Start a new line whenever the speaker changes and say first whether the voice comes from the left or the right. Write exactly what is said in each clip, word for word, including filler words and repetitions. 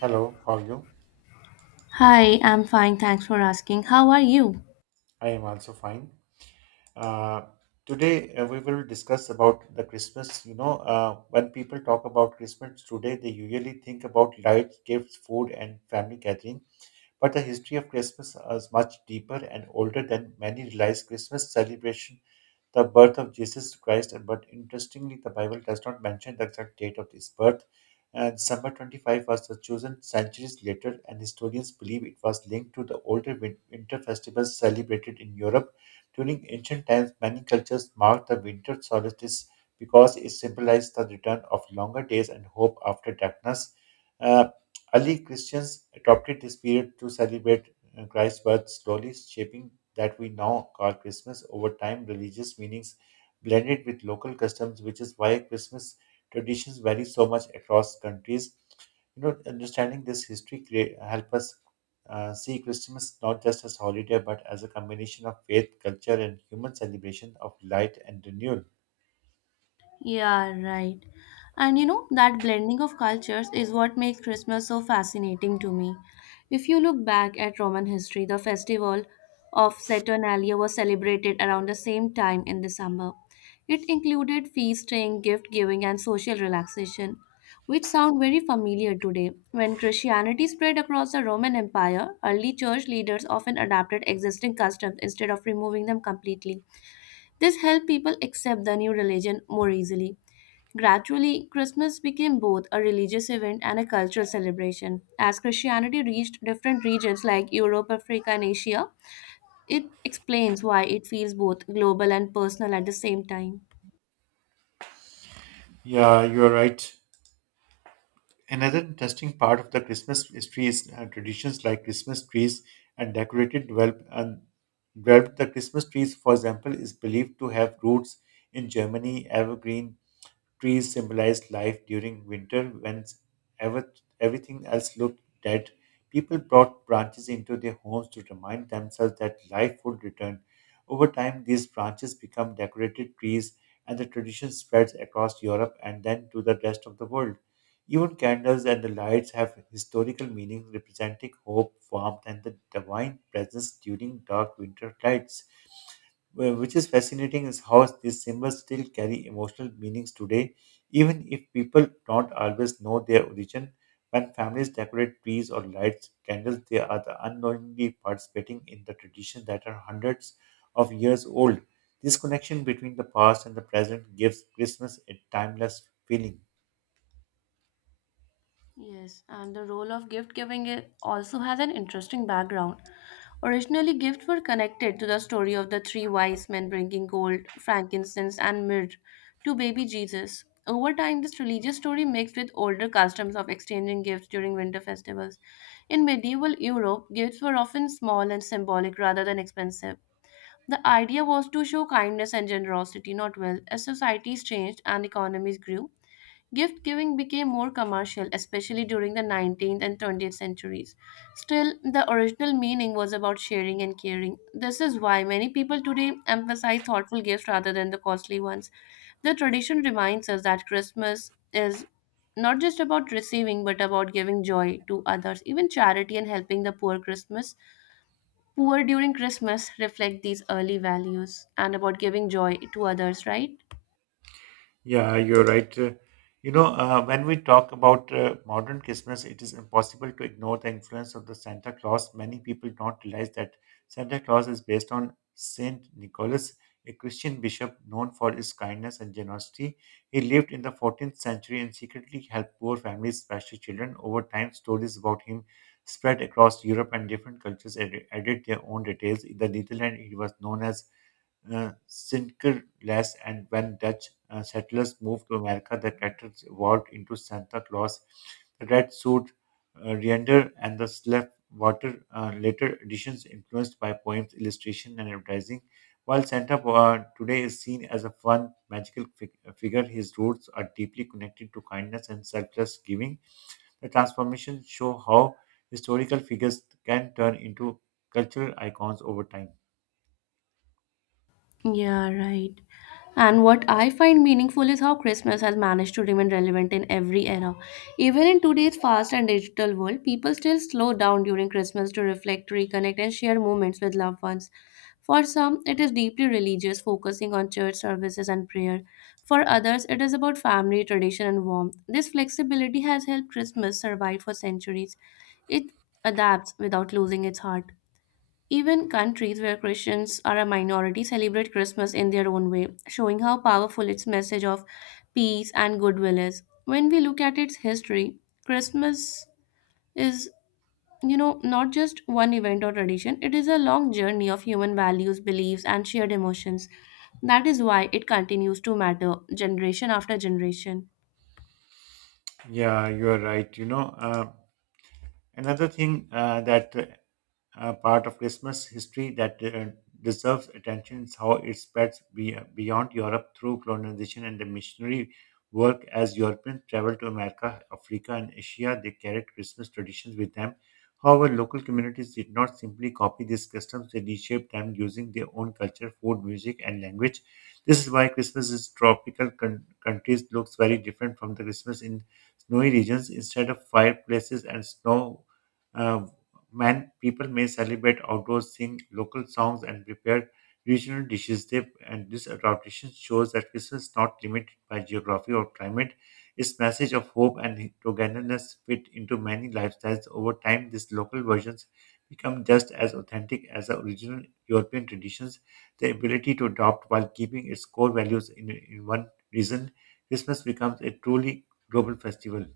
right: Hello, how are you?
left: Hi, I'm fine. Thanks for asking. How are you?
right: I am also fine. Uh, Today uh, we will discuss about the Christmas. You know, uh, when people talk about Christmas today, they usually think about lights, gifts, food, and family gathering. But the history of Christmas is much deeper and older than many realize. Christmas celebration the birth of Jesus Christ, uh, but interestingly, the Bible does not mention the exact date of his birth. And December twenty-fifth was chosen centuries later, and historians believe it was linked to the older win- winter festivals celebrated in Europe. During ancient times, many cultures marked the winter solstice because it symbolized the return of longer days and hope after darkness. Uh, Early Christians adopted this period to celebrate uh, Christ's birth, slowly shaping that we now call Christmas. Over time, religious meanings blended with local customs, which is why Christmas traditions vary so much across countries. You know, understanding this history create, help us uh, see Christmas not just as holiday, but as a combination of faith, culture, and human celebration of light and renewal.
left: Yeah, right. And you know, that blending of cultures is what makes Christmas so fascinating to me. If you look back at Roman history, the festival of Saturnalia was celebrated around the same time in December. It included feasting, gift giving, and social relaxation, which sound very familiar today. When Christianity spread across the Roman Empire, early church leaders often adapted existing customs instead of removing them completely. This helped people accept the new religion more easily. Gradually, Christmas became both a religious event and a cultural celebration. As Christianity reached different regions like Europe, Africa, and Asia, it explains why it feels both global and personal at the same time.
right: Yeah, you are right. Another interesting part of the Christmas history is uh, traditions like Christmas trees and decorated develop and developed. The Christmas trees, for example, is believed to have roots in Germany. Evergreen trees symbolize life during winter when ever, everything else looked dead. People brought branches into their homes to remind themselves that life would return. Over time, these branches become decorated trees, and the tradition spreads across Europe and then to the rest of the world. Even candles and the lights have historical meanings representing hope, warmth, and the divine presence during dark winter nights. Wh- Which is fascinating is how these symbols still carry emotional meanings today, even if people don't always know their origin. When families decorate trees or lights candles, they are the unknowingly participating in the tradition that are hundreds of years old. This connection between the past and the present gives Christmas a timeless feeling.
left: Yes, and the role of gift giving i- also has an interesting background. Originally, gifts were connected to the story of the three wise men bringing gold, frankincense, and myrrh to baby Jesus. Over time, this religious story mixed with older customs of exchanging gifts during winter festivals. In medieval Europe, gifts were often small and symbolic rather than expensive. The idea was to show kindness and generosity, not wealth. As societies changed and economies grew, gift giving became more commercial, especially during the nineteenth and twentieth centuries. Still, the original meaning was about sharing and caring. This is why many people today emphasize thoughtful gifts rather than the costly ones. The tradition reminds us that Christmas is not just about receiving but about giving joy to others. Even charity and helping the poor Christmas, poor during Christmas reflect these early values and about giving joy to others, right?
right: Yeah, you're right. Uh, You know, uh, when we talk about uh, modern Christmas, it is impossible to ignore the influence of the Santa Claus. Many people don't realize that Santa Claus is based on Saint Nicholas, a Christian bishop known for his kindness and generosity. He lived in the fourteenth century and secretly helped poor families, especially children. Over time, stories about him spread across Europe and different cultures ad- added their own details. In the Netherlands, he was known as uh, Sinterklaas, and when Dutch uh, settlers moved to America, the characters evolved into Santa Claus, the red suit, uh, reindeer, and the slap water. Uh, later editions influenced by poems, illustration, and advertising. While Santa uh, today is seen as a fun, magical fig- uh, figure, his roots are deeply connected to kindness and selfless giving. The transformations show how historical figures can turn into cultural icons over time.
left: Yeah, right. And what I find meaningful is how Christmas has managed to remain relevant in every era. Even in today's fast and digital world, people still slow down during Christmas to reflect, reconnect, and share moments with loved ones. For some, it is deeply religious, focusing on church services and prayer. For others, it is about family, tradition, and warmth. This flexibility has helped Christmas survive for centuries. It adapts without losing its heart. Even countries where Christians are a minority celebrate Christmas in their own way, showing how powerful its message of peace and goodwill is. When we look at its history, Christmas is, you know, not just one event or tradition, it is a long journey of human values, beliefs, and shared emotions. That is why it continues to matter generation after generation.
right: Yeah, you are right. You know, uh, another thing uh, that uh, uh, part of Christmas history that uh, deserves attention is how it spreads be- uh, beyond Europe through colonization and the missionary work. As Europeans traveled to America, Africa, and Asia, they carried Christmas traditions with them. However, local communities did not simply copy these customs, they reshaped them using their own culture, food, music, and language. This is why Christmas in tropical con- countries looks very different from the Christmas in snowy regions. Instead of fireplaces and snow uh, man, people may celebrate outdoors, sing local songs, and prepare regional dishes. They, and this tradition shows that Christmas is not limited by geography or climate. Its message of hope and togetherness fit into many lifestyles. Over time, these local versions become just as authentic as the original European traditions. The ability to adopt while keeping its core values in, in one reason, Christmas becomes a truly global festival.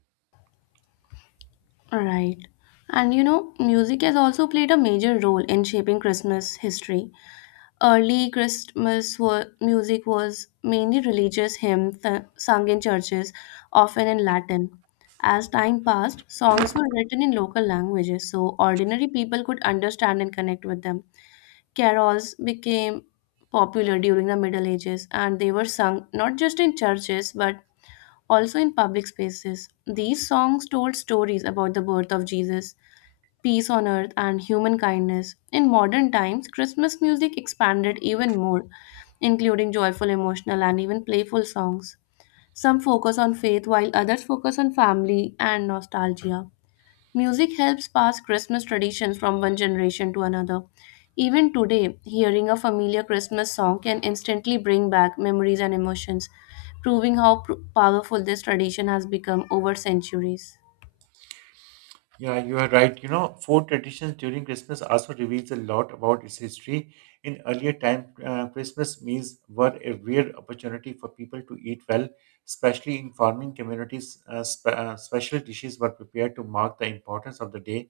left: Right. And you know, music has also played a major role in shaping Christmas history. Early Christmas wa- music was mainly religious hymns uh, sung in churches, often in Latin. As time passed, songs were written in local languages so ordinary people could understand and connect with them. Carols became popular during the Middle Ages and they were sung not just in churches but also in public spaces. These songs told stories about the birth of Jesus, peace on earth, and human kindness. In modern times, Christmas music expanded even more, including joyful, emotional, and even playful songs. Some focus on faith while others focus on family and nostalgia. Music helps pass Christmas traditions from one generation to another. Even today, hearing a familiar Christmas song can instantly bring back memories and emotions, proving how pr- powerful this tradition has become over centuries.
right: Yeah, you are right. You know, food traditions during Christmas also reveals a lot about its history. In earlier time, uh, Christmas meals were a rare opportunity for people to eat well, especially in farming communities. Uh, spe- uh, special dishes were prepared to mark the importance of the day.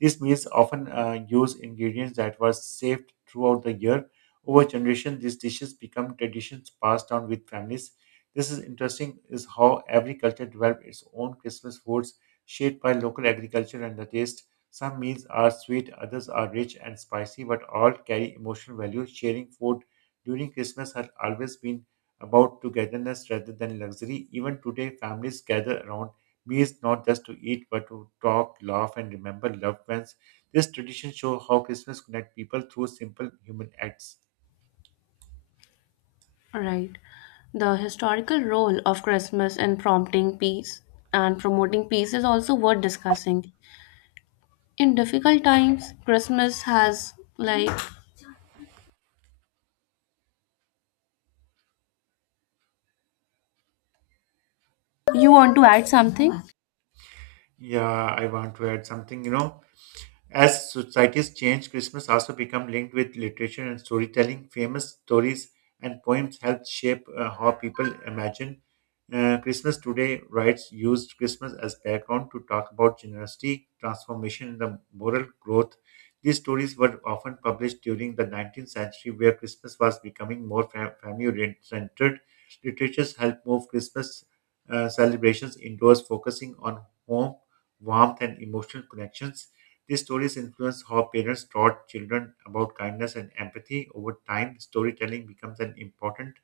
right: These meals often uh, use ingredients that were saved throughout the year. Over generations, these dishes become traditions passed down with families. This is interesting is how every culture develops its own Christmas foods shaped by local agriculture and the taste. Some meals are sweet, others are rich and spicy, but all carry emotional value. Sharing food during Christmas has always been about togetherness rather than luxury. Even today, families gather around meals not just to eat but to talk, laugh, and remember loved ones. This tradition shows how Christmas connects people through simple human acts.
left: Right. The historical role of Christmas in prompting peace and promoting peace is also worth discussing. In difficult times, Christmas has, like, you want to add something?
right: Yeah, I want to add something, you know. As societies change, Christmas also become linked with literature and storytelling. Famous stories and poems help shape uh, how people imagine uh, Christmas. Today, writes used Christmas as background to talk about generosity, transformation, and the moral growth. These stories were often published during the nineteenth century, where Christmas was becoming more fam- family-centered. Literatures helped move Christmas uh, celebrations indoors, focusing on home, warmth, and emotional connections. These stories influence how parents taught children about kindness and empathy. Over time, storytelling becomes an important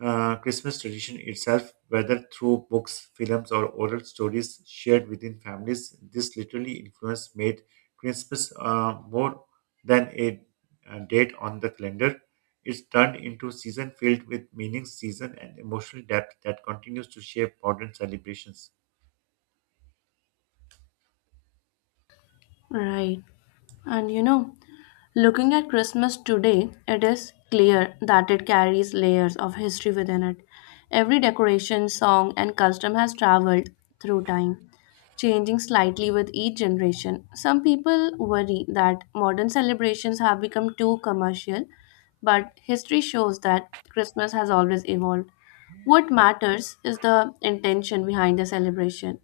right: uh, Christmas tradition itself, whether through books, films, or oral stories shared within families. This literally influence made Christmas uh, more than a, a date on the calendar. It's turned into season filled with meaning, season, and emotional depth that continues to shape modern celebrations.
left: Right. And you know, looking at Christmas today, it is clear that it carries layers of history within it. Every decoration, song, and custom has traveled through time, changing slightly with each generation. Some people worry that modern celebrations have become too commercial, but history shows that Christmas has always evolved. What matters is the intention behind the celebration,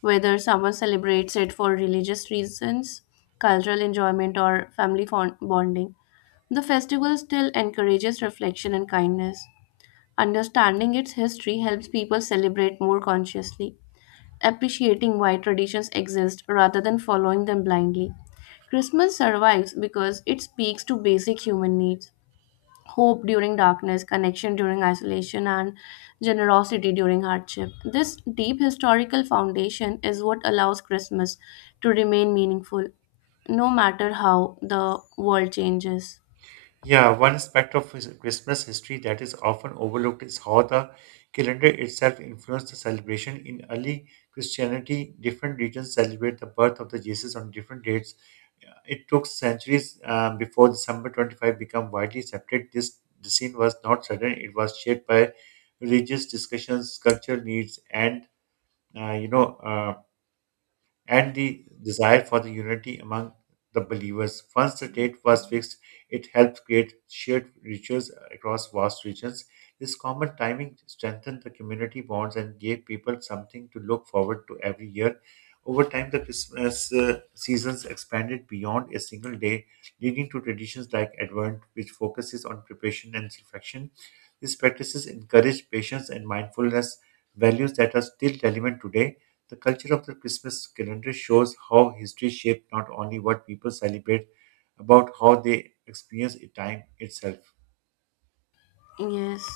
left: whether someone celebrates it for religious reasons, cultural enjoyment, or family fond- bonding. The festival still encourages reflection and kindness. Understanding its history helps people celebrate more consciously, appreciating why traditions exist rather than following them blindly. Christmas survives because it speaks to basic human needs: hope during darkness, connection during isolation, and generosity during hardship. This deep historical foundation is what allows Christmas to remain meaningful, no matter how the world changes.
right: Yeah, one aspect of his- Christmas history that is often overlooked is how the calendar itself influenced the celebration. In early Christianity, different regions celebrate the birth of the Jesus on different dates. It took centuries um, before December twenty-fifth became widely accepted. This decision was not sudden; it was shaped by religious discussions, cultural needs, and uh, you know uh, and the desire for the unity among the believers. Once the date was fixed, it helped create shared rituals across vast regions. This common timing strengthened the community bonds and gave people something to look forward to every year. Over time, the Christmas uh, seasons expanded beyond a single day, leading to traditions like Advent, which focuses on preparation and reflection. These practices encourage patience and mindfulness, values that are still relevant today. The culture of the Christmas calendar shows how history shaped not only what people celebrate, about how they experience it- time itself.
left: Yes,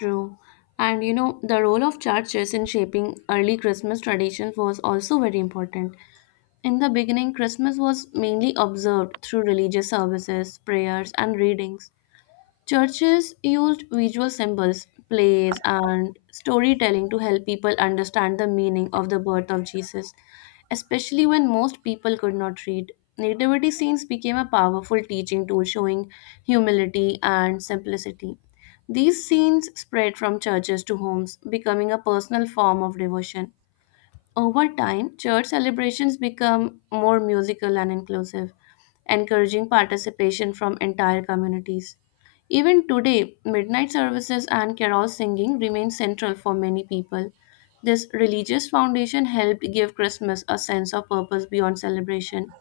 left: true. And you know, the role of churches in shaping early Christmas traditions was also very important. In the beginning, Christmas was mainly observed through religious services, prayers, and readings. Churches used visual symbols, plays, and storytelling to help people understand the meaning of the birth of Jesus, especially when most people could not read. Nativity scenes became a powerful teaching tool showing humility and simplicity. These scenes spread from churches to homes, becoming a personal form of devotion. Over time, church celebrations become more musical and inclusive, encouraging participation from entire communities. Even today, midnight services and carol singing remain central for many people. This religious foundation helped give Christmas a sense of purpose beyond celebration.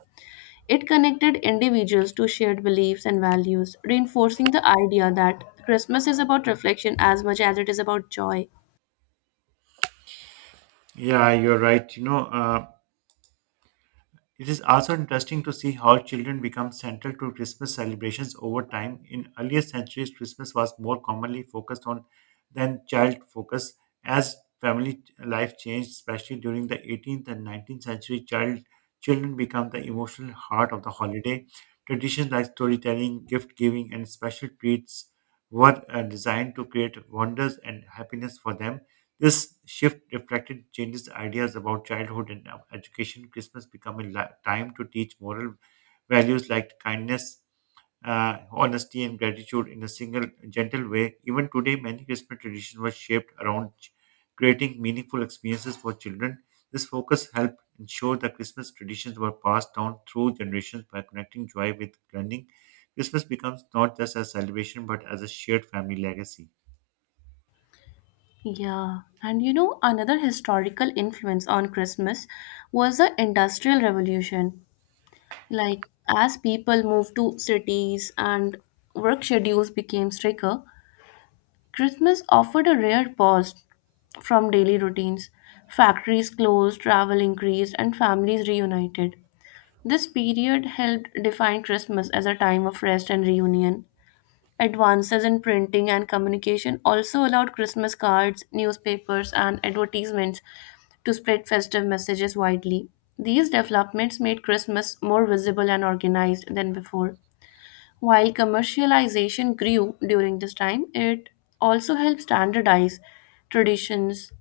left: It connected individuals to shared beliefs and values, reinforcing the idea that Christmas is about reflection as much as it is about joy.
right: Yeah, you're right. You know, uh, It is also interesting to see how children become central to Christmas celebrations over time. In earlier centuries, Christmas was more commonly focused on than child focus. As family life changed, especially during the eighteenth and nineteenth century, child children become the emotional heart of the holiday. Traditions like storytelling, gift giving, and special treats were uh, designed to create wonders and happiness for them. This shift reflected changes in ideas about childhood and uh, education. Christmas became a li- time to teach moral values like kindness, uh, honesty, and gratitude in a single gentle way. Even today, many Christmas traditions were shaped around ch- creating meaningful experiences for children. This focus helped ensure that Christmas traditions were passed down through generations by connecting joy with learning. Christmas becomes not just a celebration but as a shared family legacy.
left: Yeah, and you know, another historical influence on Christmas was the Industrial Revolution. Like, as people moved to cities and work schedules became stricter, Christmas offered a rare pause from daily routines. Factories closed, travel increased, and families reunited. This period helped define Christmas as a time of rest and reunion. Advances in printing and communication also allowed Christmas cards, newspapers, and advertisements to spread festive messages widely. These developments made Christmas more visible and organized than before. While commercialization grew during this time, it also helped standardize traditions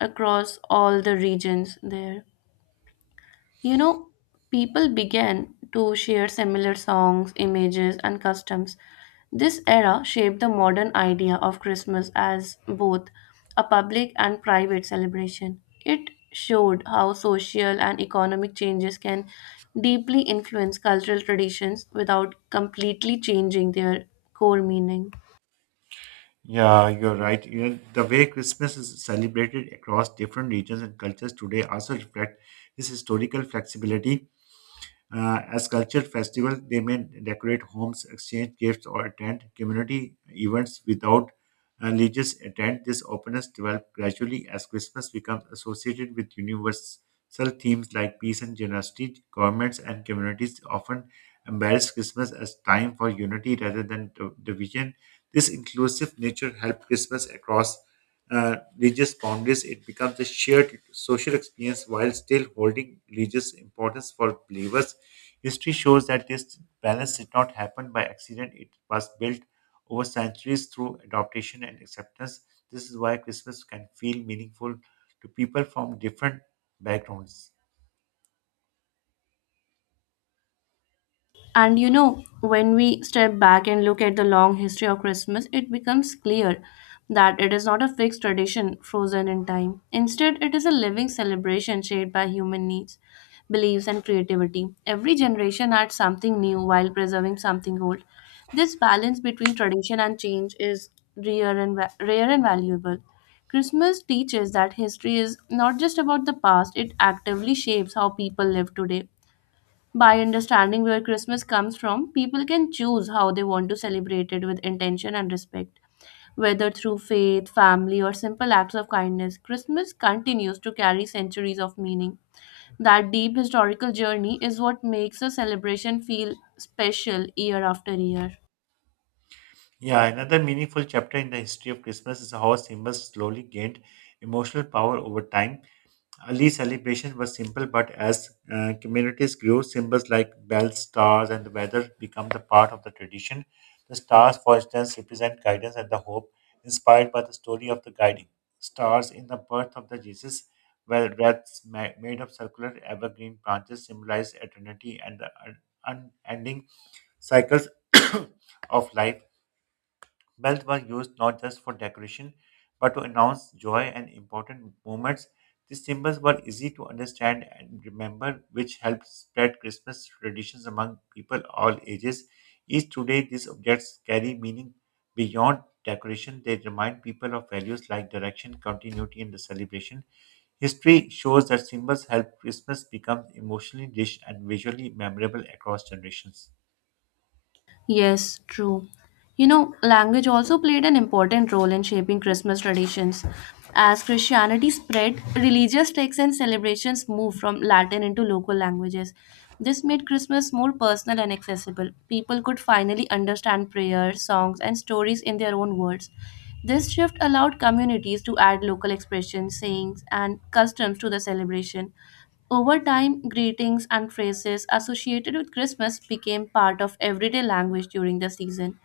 left: across all the regions there. You know, people began to share similar songs, images, and customs. This era shaped the modern idea of Christmas as both a public and private celebration. It showed how social and economic changes can deeply influence cultural traditions without completely changing their core meaning.
right: Yeah, you're right. You know, the way Christmas is celebrated across different regions and cultures today also reflect this historical flexibility. Uh, as culture festivals, they may decorate homes, exchange gifts, or attend community events without uh, religious intent. This openness developed gradually as Christmas becomes associated with universal themes like peace and generosity. Governments and communities often embrace Christmas as time for unity rather than div- division. This inclusive nature helps Christmas across uh, religious boundaries. It becomes a shared social experience while still holding religious importance for believers. History shows that this balance did not happen by accident. It was built over centuries through adaptation and acceptance. This is why Christmas can feel meaningful to people from different backgrounds.
left: And you know, when we step back and look at the long history of Christmas, it becomes clear that it is not a fixed tradition frozen in time. Instead, it is a living celebration shaped by human needs, beliefs, and creativity. Every generation adds something new while preserving something old. This balance between tradition and change is rare and, va- rare and valuable. Christmas teaches that history is not just about the past, it actively shapes how people live today. By understanding where Christmas comes from, people can choose how they want to celebrate it with intention and respect. Whether through faith, family, or simple acts of kindness, Christmas continues to carry centuries of meaning. That deep historical journey is what makes a celebration feel special year after year.
right: Yeah, another meaningful chapter in the history of Christmas is how symbols slowly gained emotional power over time. Early celebration was simple, but as uh, communities grew, symbols like bells, stars, and the weather become the part of the tradition. The stars, for instance, represent guidance and the hope, inspired by the story of the guiding stars in the birth of the Jesus, where wreaths ma- made of circular evergreen branches symbolize eternity and the un- unending cycles of life. Bells were used not just for decoration, but to announce joy and important moments. These symbols were easy to understand and remember, which helped spread Christmas traditions among people all ages. Each today, these objects carry meaning beyond decoration. They remind people of values like direction, continuity, and the celebration. History shows that symbols help Christmas become emotionally rich and visually memorable across generations.
left: Yes, true. You know, language also played an important role in shaping Christmas traditions. As Christianity spread, religious texts and celebrations moved from Latin into local languages. This made Christmas more personal and accessible. People could finally understand prayers, songs, and stories in their own words. This shift allowed communities to add local expressions, sayings, and customs to the celebration. Over time, greetings and phrases associated with Christmas became part of everyday language during the season.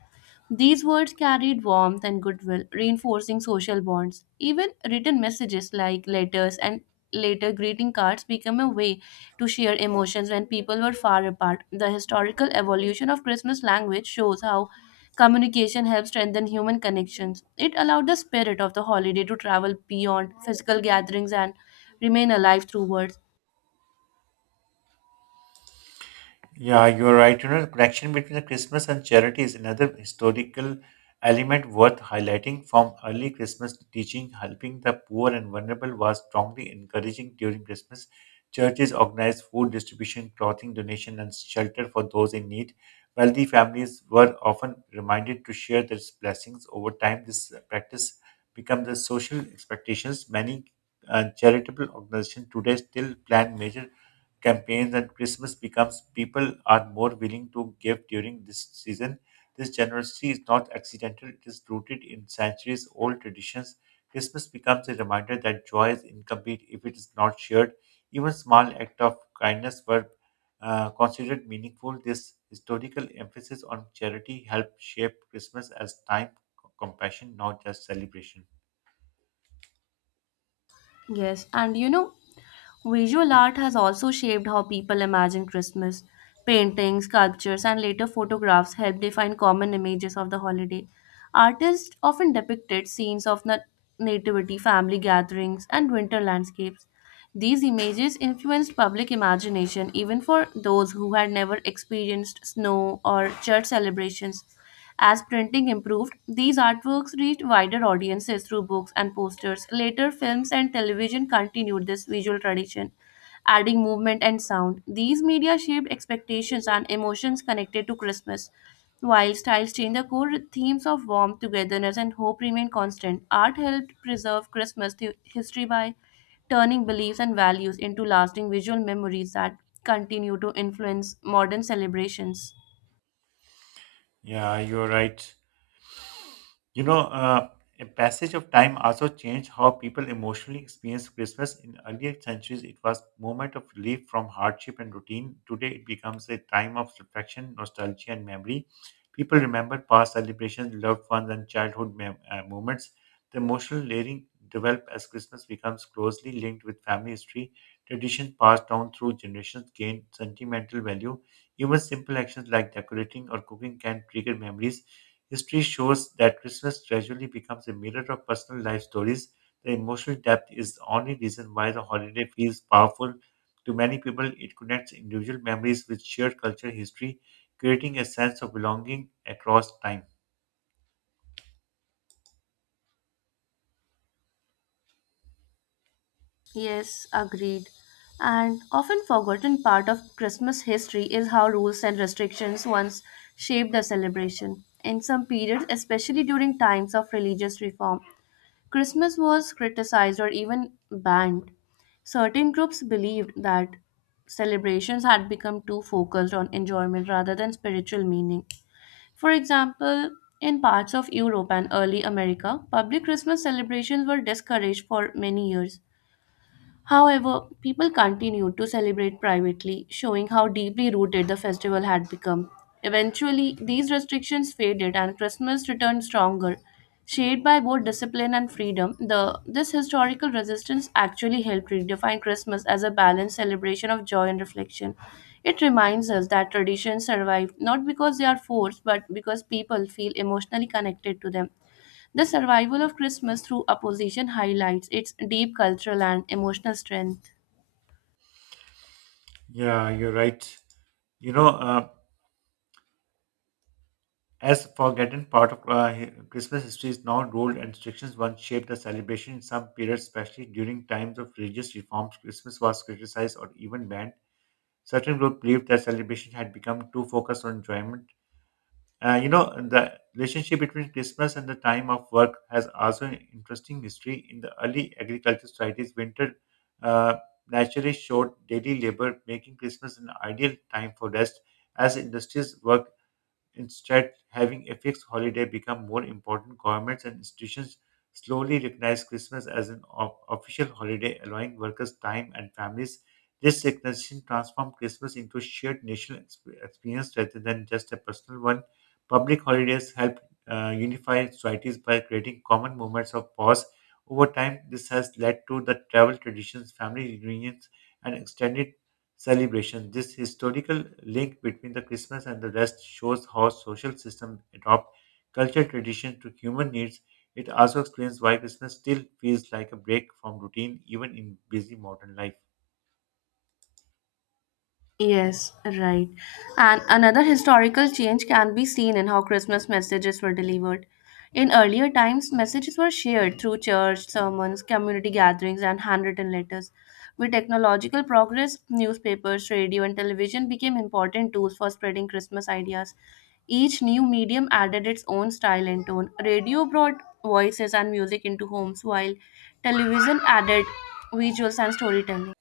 left: These words carried warmth and goodwill, reinforcing social bonds. Even written messages like letters and later greeting cards became a way to share emotions when people were far apart. The historical evolution of Christmas language shows how communication helps strengthen human connections. It allowed the spirit of the holiday to travel beyond physical gatherings and remain alive through words.
right: Yeah, you're right. You know, the connection between the Christmas and charity is another historical element worth highlighting. From early Christmas teaching, helping the poor and vulnerable was strongly encouraging during Christmas. Churches organized food distribution, clothing donation, and shelter for those in need. Wealthy families were often reminded to share their blessings. Over time, this practice becomes the social expectations. Many uh, charitable organizations today still plan major campaigns and Christmas becomes people are more willing to give during this season. This generosity is not accidental, it is rooted in centuries old traditions. Christmas becomes a reminder that joy is incomplete if it is not shared. Even small acts of kindness were uh, considered meaningful. This historical emphasis on charity helped shape Christmas as time, compassion, not just celebration.
left: Yes, and you know, visual art has also shaped how people imagine Christmas. Paintings, sculptures, and later photographs help define common images of the holiday. Artists often depicted scenes of na- nativity, family gatherings, and winter landscapes. These images influenced public imagination even for those who had never experienced snow or church celebrations. As printing improved, these artworks reached wider audiences through books and posters. Later, films and television continued this visual tradition, adding movement and sound. These media shaped expectations and emotions connected to Christmas. While styles change, the core themes of warmth, togetherness, and hope remain constant. Art helped preserve Christmas thi- history by turning beliefs and values into lasting visual memories that continue to influence modern celebrations.
right: Yeah, you're right. You know, uh, a passage of time also changed how people emotionally experienced Christmas. In earlier centuries, it was moment of relief from hardship and routine. Today, it becomes a time of reflection, nostalgia, and memory. People remember past celebrations, loved ones, and childhood mem- uh, moments. The emotional layering developed as Christmas becomes closely linked with family history. Tradition passed down through generations gain sentimental value. Even simple actions like decorating or cooking can trigger memories. History shows that Christmas gradually becomes a mirror of personal life stories. The emotional depth is the only reason why the holiday feels powerful. To many people, it connects individual memories with shared culture history, creating a sense of belonging across time.
left: Yes, agreed. And often forgotten part of Christmas history is how rules and restrictions once shaped the celebration. In some periods, especially during times of religious reform, Christmas was criticized or even banned. Certain groups believed that celebrations had become too focused on enjoyment rather than spiritual meaning. For example, in parts of Europe and early America, public Christmas celebrations were discouraged for many years. However, people continued to celebrate privately, showing how deeply rooted the festival had become. Eventually, these restrictions faded and Christmas returned stronger. Shaped by both discipline and freedom, the, this historical resistance actually helped redefine Christmas as a balanced celebration of joy and reflection. It reminds us that traditions survive not because they are forced, but because people feel emotionally connected to them. The survival of Christmas through opposition highlights its deep cultural and emotional strength.
right: Yeah, you're right. You know, uh, as forgotten part of uh, hi- Christmas history is now rule and restrictions once shaped the celebration in some periods, especially during times of religious reforms. Christmas was criticized or even banned. Certain groups believed that celebration had become too focused on enjoyment. Uh, you know, the relationship between Christmas and the time of work has also an interesting history. In the early agricultural societies, winter uh, naturally showed daily labor, making Christmas an ideal time for rest as industries work. Instead, having a fixed holiday become more important. Governments and institutions slowly recognize Christmas as an o- official holiday, allowing workers time and families. This recognition transformed Christmas into a shared national exp- experience rather than just a personal one. Public holidays help uh, unify societies by creating common moments of pause. Over time, this has led to the travel traditions, family reunions, and extended celebration. This historical link between the Christmas and the rest shows how social systems adopt cultural tradition to human needs. It also explains why Christmas still feels like a break from routine even in busy modern life.
left: Yes, right. And another historical change can be seen in how Christmas messages were delivered. In earlier times, messages were shared through church sermons, community gatherings, and handwritten letters. With technological progress, newspapers, radio, and television became important tools for spreading Christmas ideas. Each new medium added its own style and tone. Radio brought voices and music into homes, while television added visuals and storytelling.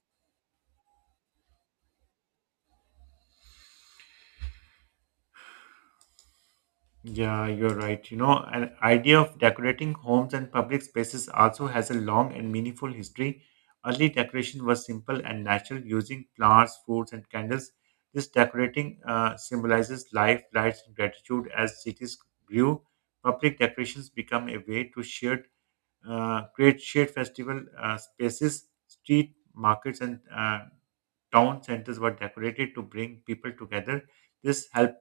right: Yeah, you're right. You know, an idea of decorating homes and public spaces also has a long and meaningful history. Early decoration was simple and natural, using flowers, fruits, and candles. This decorating uh, symbolizes life, lights, and gratitude. As cities grew, public decorations become a way to shared, uh, create shared festival uh, spaces, street markets, and uh, town centers were decorated to bring people together. This helped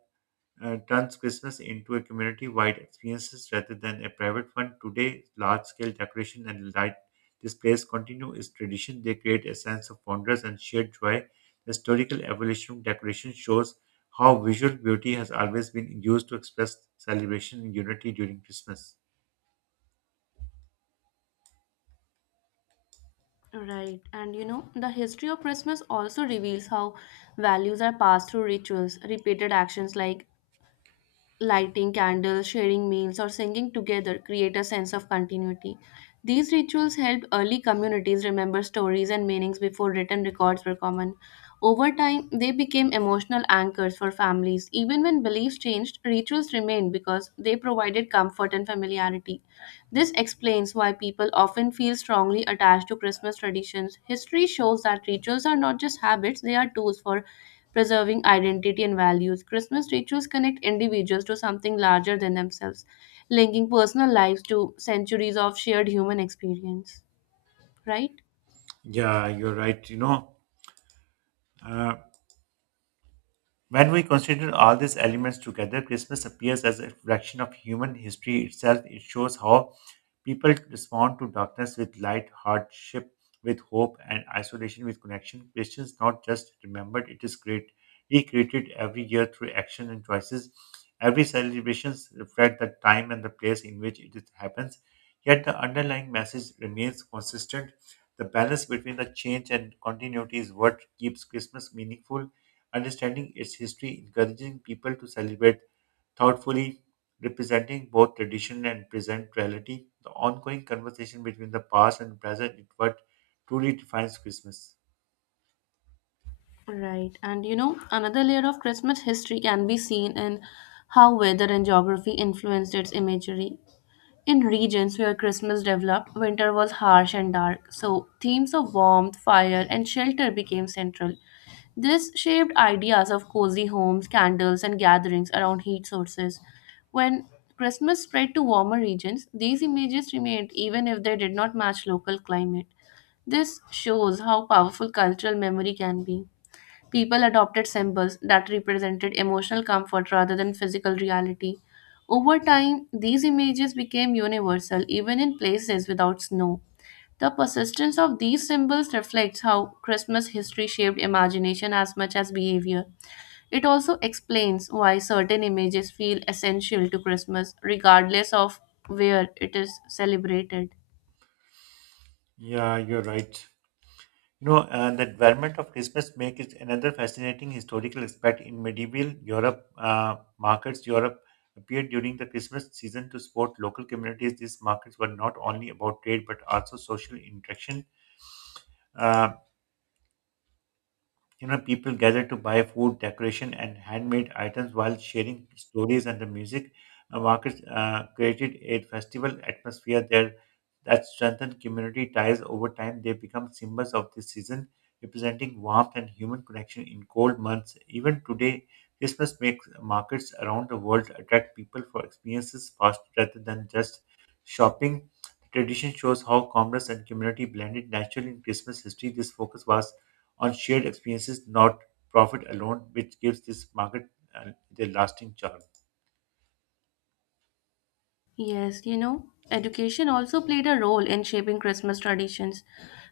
right: uh, turns Christmas into a community-wide experience rather than a private one. Today, large-scale decoration and light displays continue its tradition. They create a sense of wonder and shared joy. The historical evolution of decoration shows how visual beauty has always been used to express celebration and unity during Christmas.
left: Right. And you know, the history of Christmas also reveals how values are passed through rituals. Repeated actions like lighting candles, sharing meals, or singing together create a sense of continuity. These rituals helped early communities remember stories and meanings before written records were common. Over time, they became emotional anchors for families. Even when beliefs changed, rituals remained because they provided comfort and familiarity. This explains why people often feel strongly attached to Christmas traditions. History shows that rituals are not just habits, they are tools for preserving identity and values. Christmas rituals connect individuals to something larger than themselves, linking personal lives to centuries of shared human experience. Right?
right: Yeah, you're right. You know, uh, When we consider all these elements together, Christmas appears as a reflection of human history itself. It shows how people respond to darkness with light, hardship with hope, and isolation with connection. Christians not just remembered, it is great recreated every year through action and choices. Every celebrations reflect the time and the place in which it happens. Yet the underlying message remains consistent. The balance between the change and continuity is what keeps Christmas meaningful. Understanding its history, encouraging people to celebrate thoughtfully, representing both tradition and present reality, the ongoing conversation between the past and present is what truly defines Christmas.
left: Right. And you know, another layer of Christmas history can be seen in how weather and geography influenced its imagery. In regions where Christmas developed, winter was harsh and dark, so themes of warmth, fire, and shelter became central. This shaped ideas of cozy homes, candles, and gatherings around heat sources. When Christmas spread to warmer regions, these images remained even if they did not match local climate. This shows how powerful cultural memory can be. People adopted symbols that represented emotional comfort rather than physical reality. Over time, these images became universal even in places without snow. The persistence of these symbols reflects how Christmas history shaped imagination as much as behavior. It also explains why certain images feel essential to Christmas, regardless of where it is celebrated.
right: Yeah, you're right. You know, uh, the development of Christmas make is another fascinating historical aspect in medieval Europe. Uh, markets Europe appeared during the Christmas season to support local communities. These markets were not only about trade but also social interaction. Uh, you know, people gather to buy food, decoration, and handmade items while sharing stories and the music. Uh, markets uh, created a festival atmosphere there that strengthened community ties over time. They become symbols of the season, representing warmth and human connection in cold months. Even today, Christmas makes markets around the world attract people for experiences fast rather than just shopping. The tradition shows how commerce and community blended naturally in Christmas history. This focus was on shared experiences, not profit alone, which gives this market uh, the lasting charm.
left: Yes, you know, education also played a role in shaping Christmas traditions.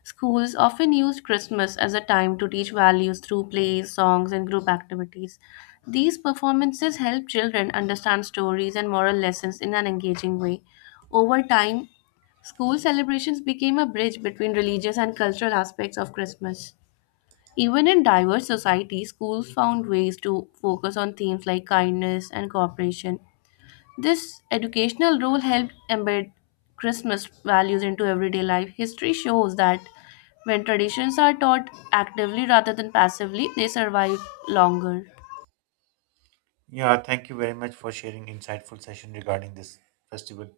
left: Schools often used Christmas as a time to teach values through plays, songs, and group activities. These performances help children understand stories and moral lessons in an engaging way. Over time, school celebrations became a bridge between religious and cultural aspects of Christmas. Even in diverse societies, schools found ways to focus on themes like kindness and cooperation. This educational role helped embed Christmas values into everyday life. History shows that when traditions are taught actively rather than passively, they survive longer.
right: Yeah, thank you very much for sharing insightful session regarding this festival.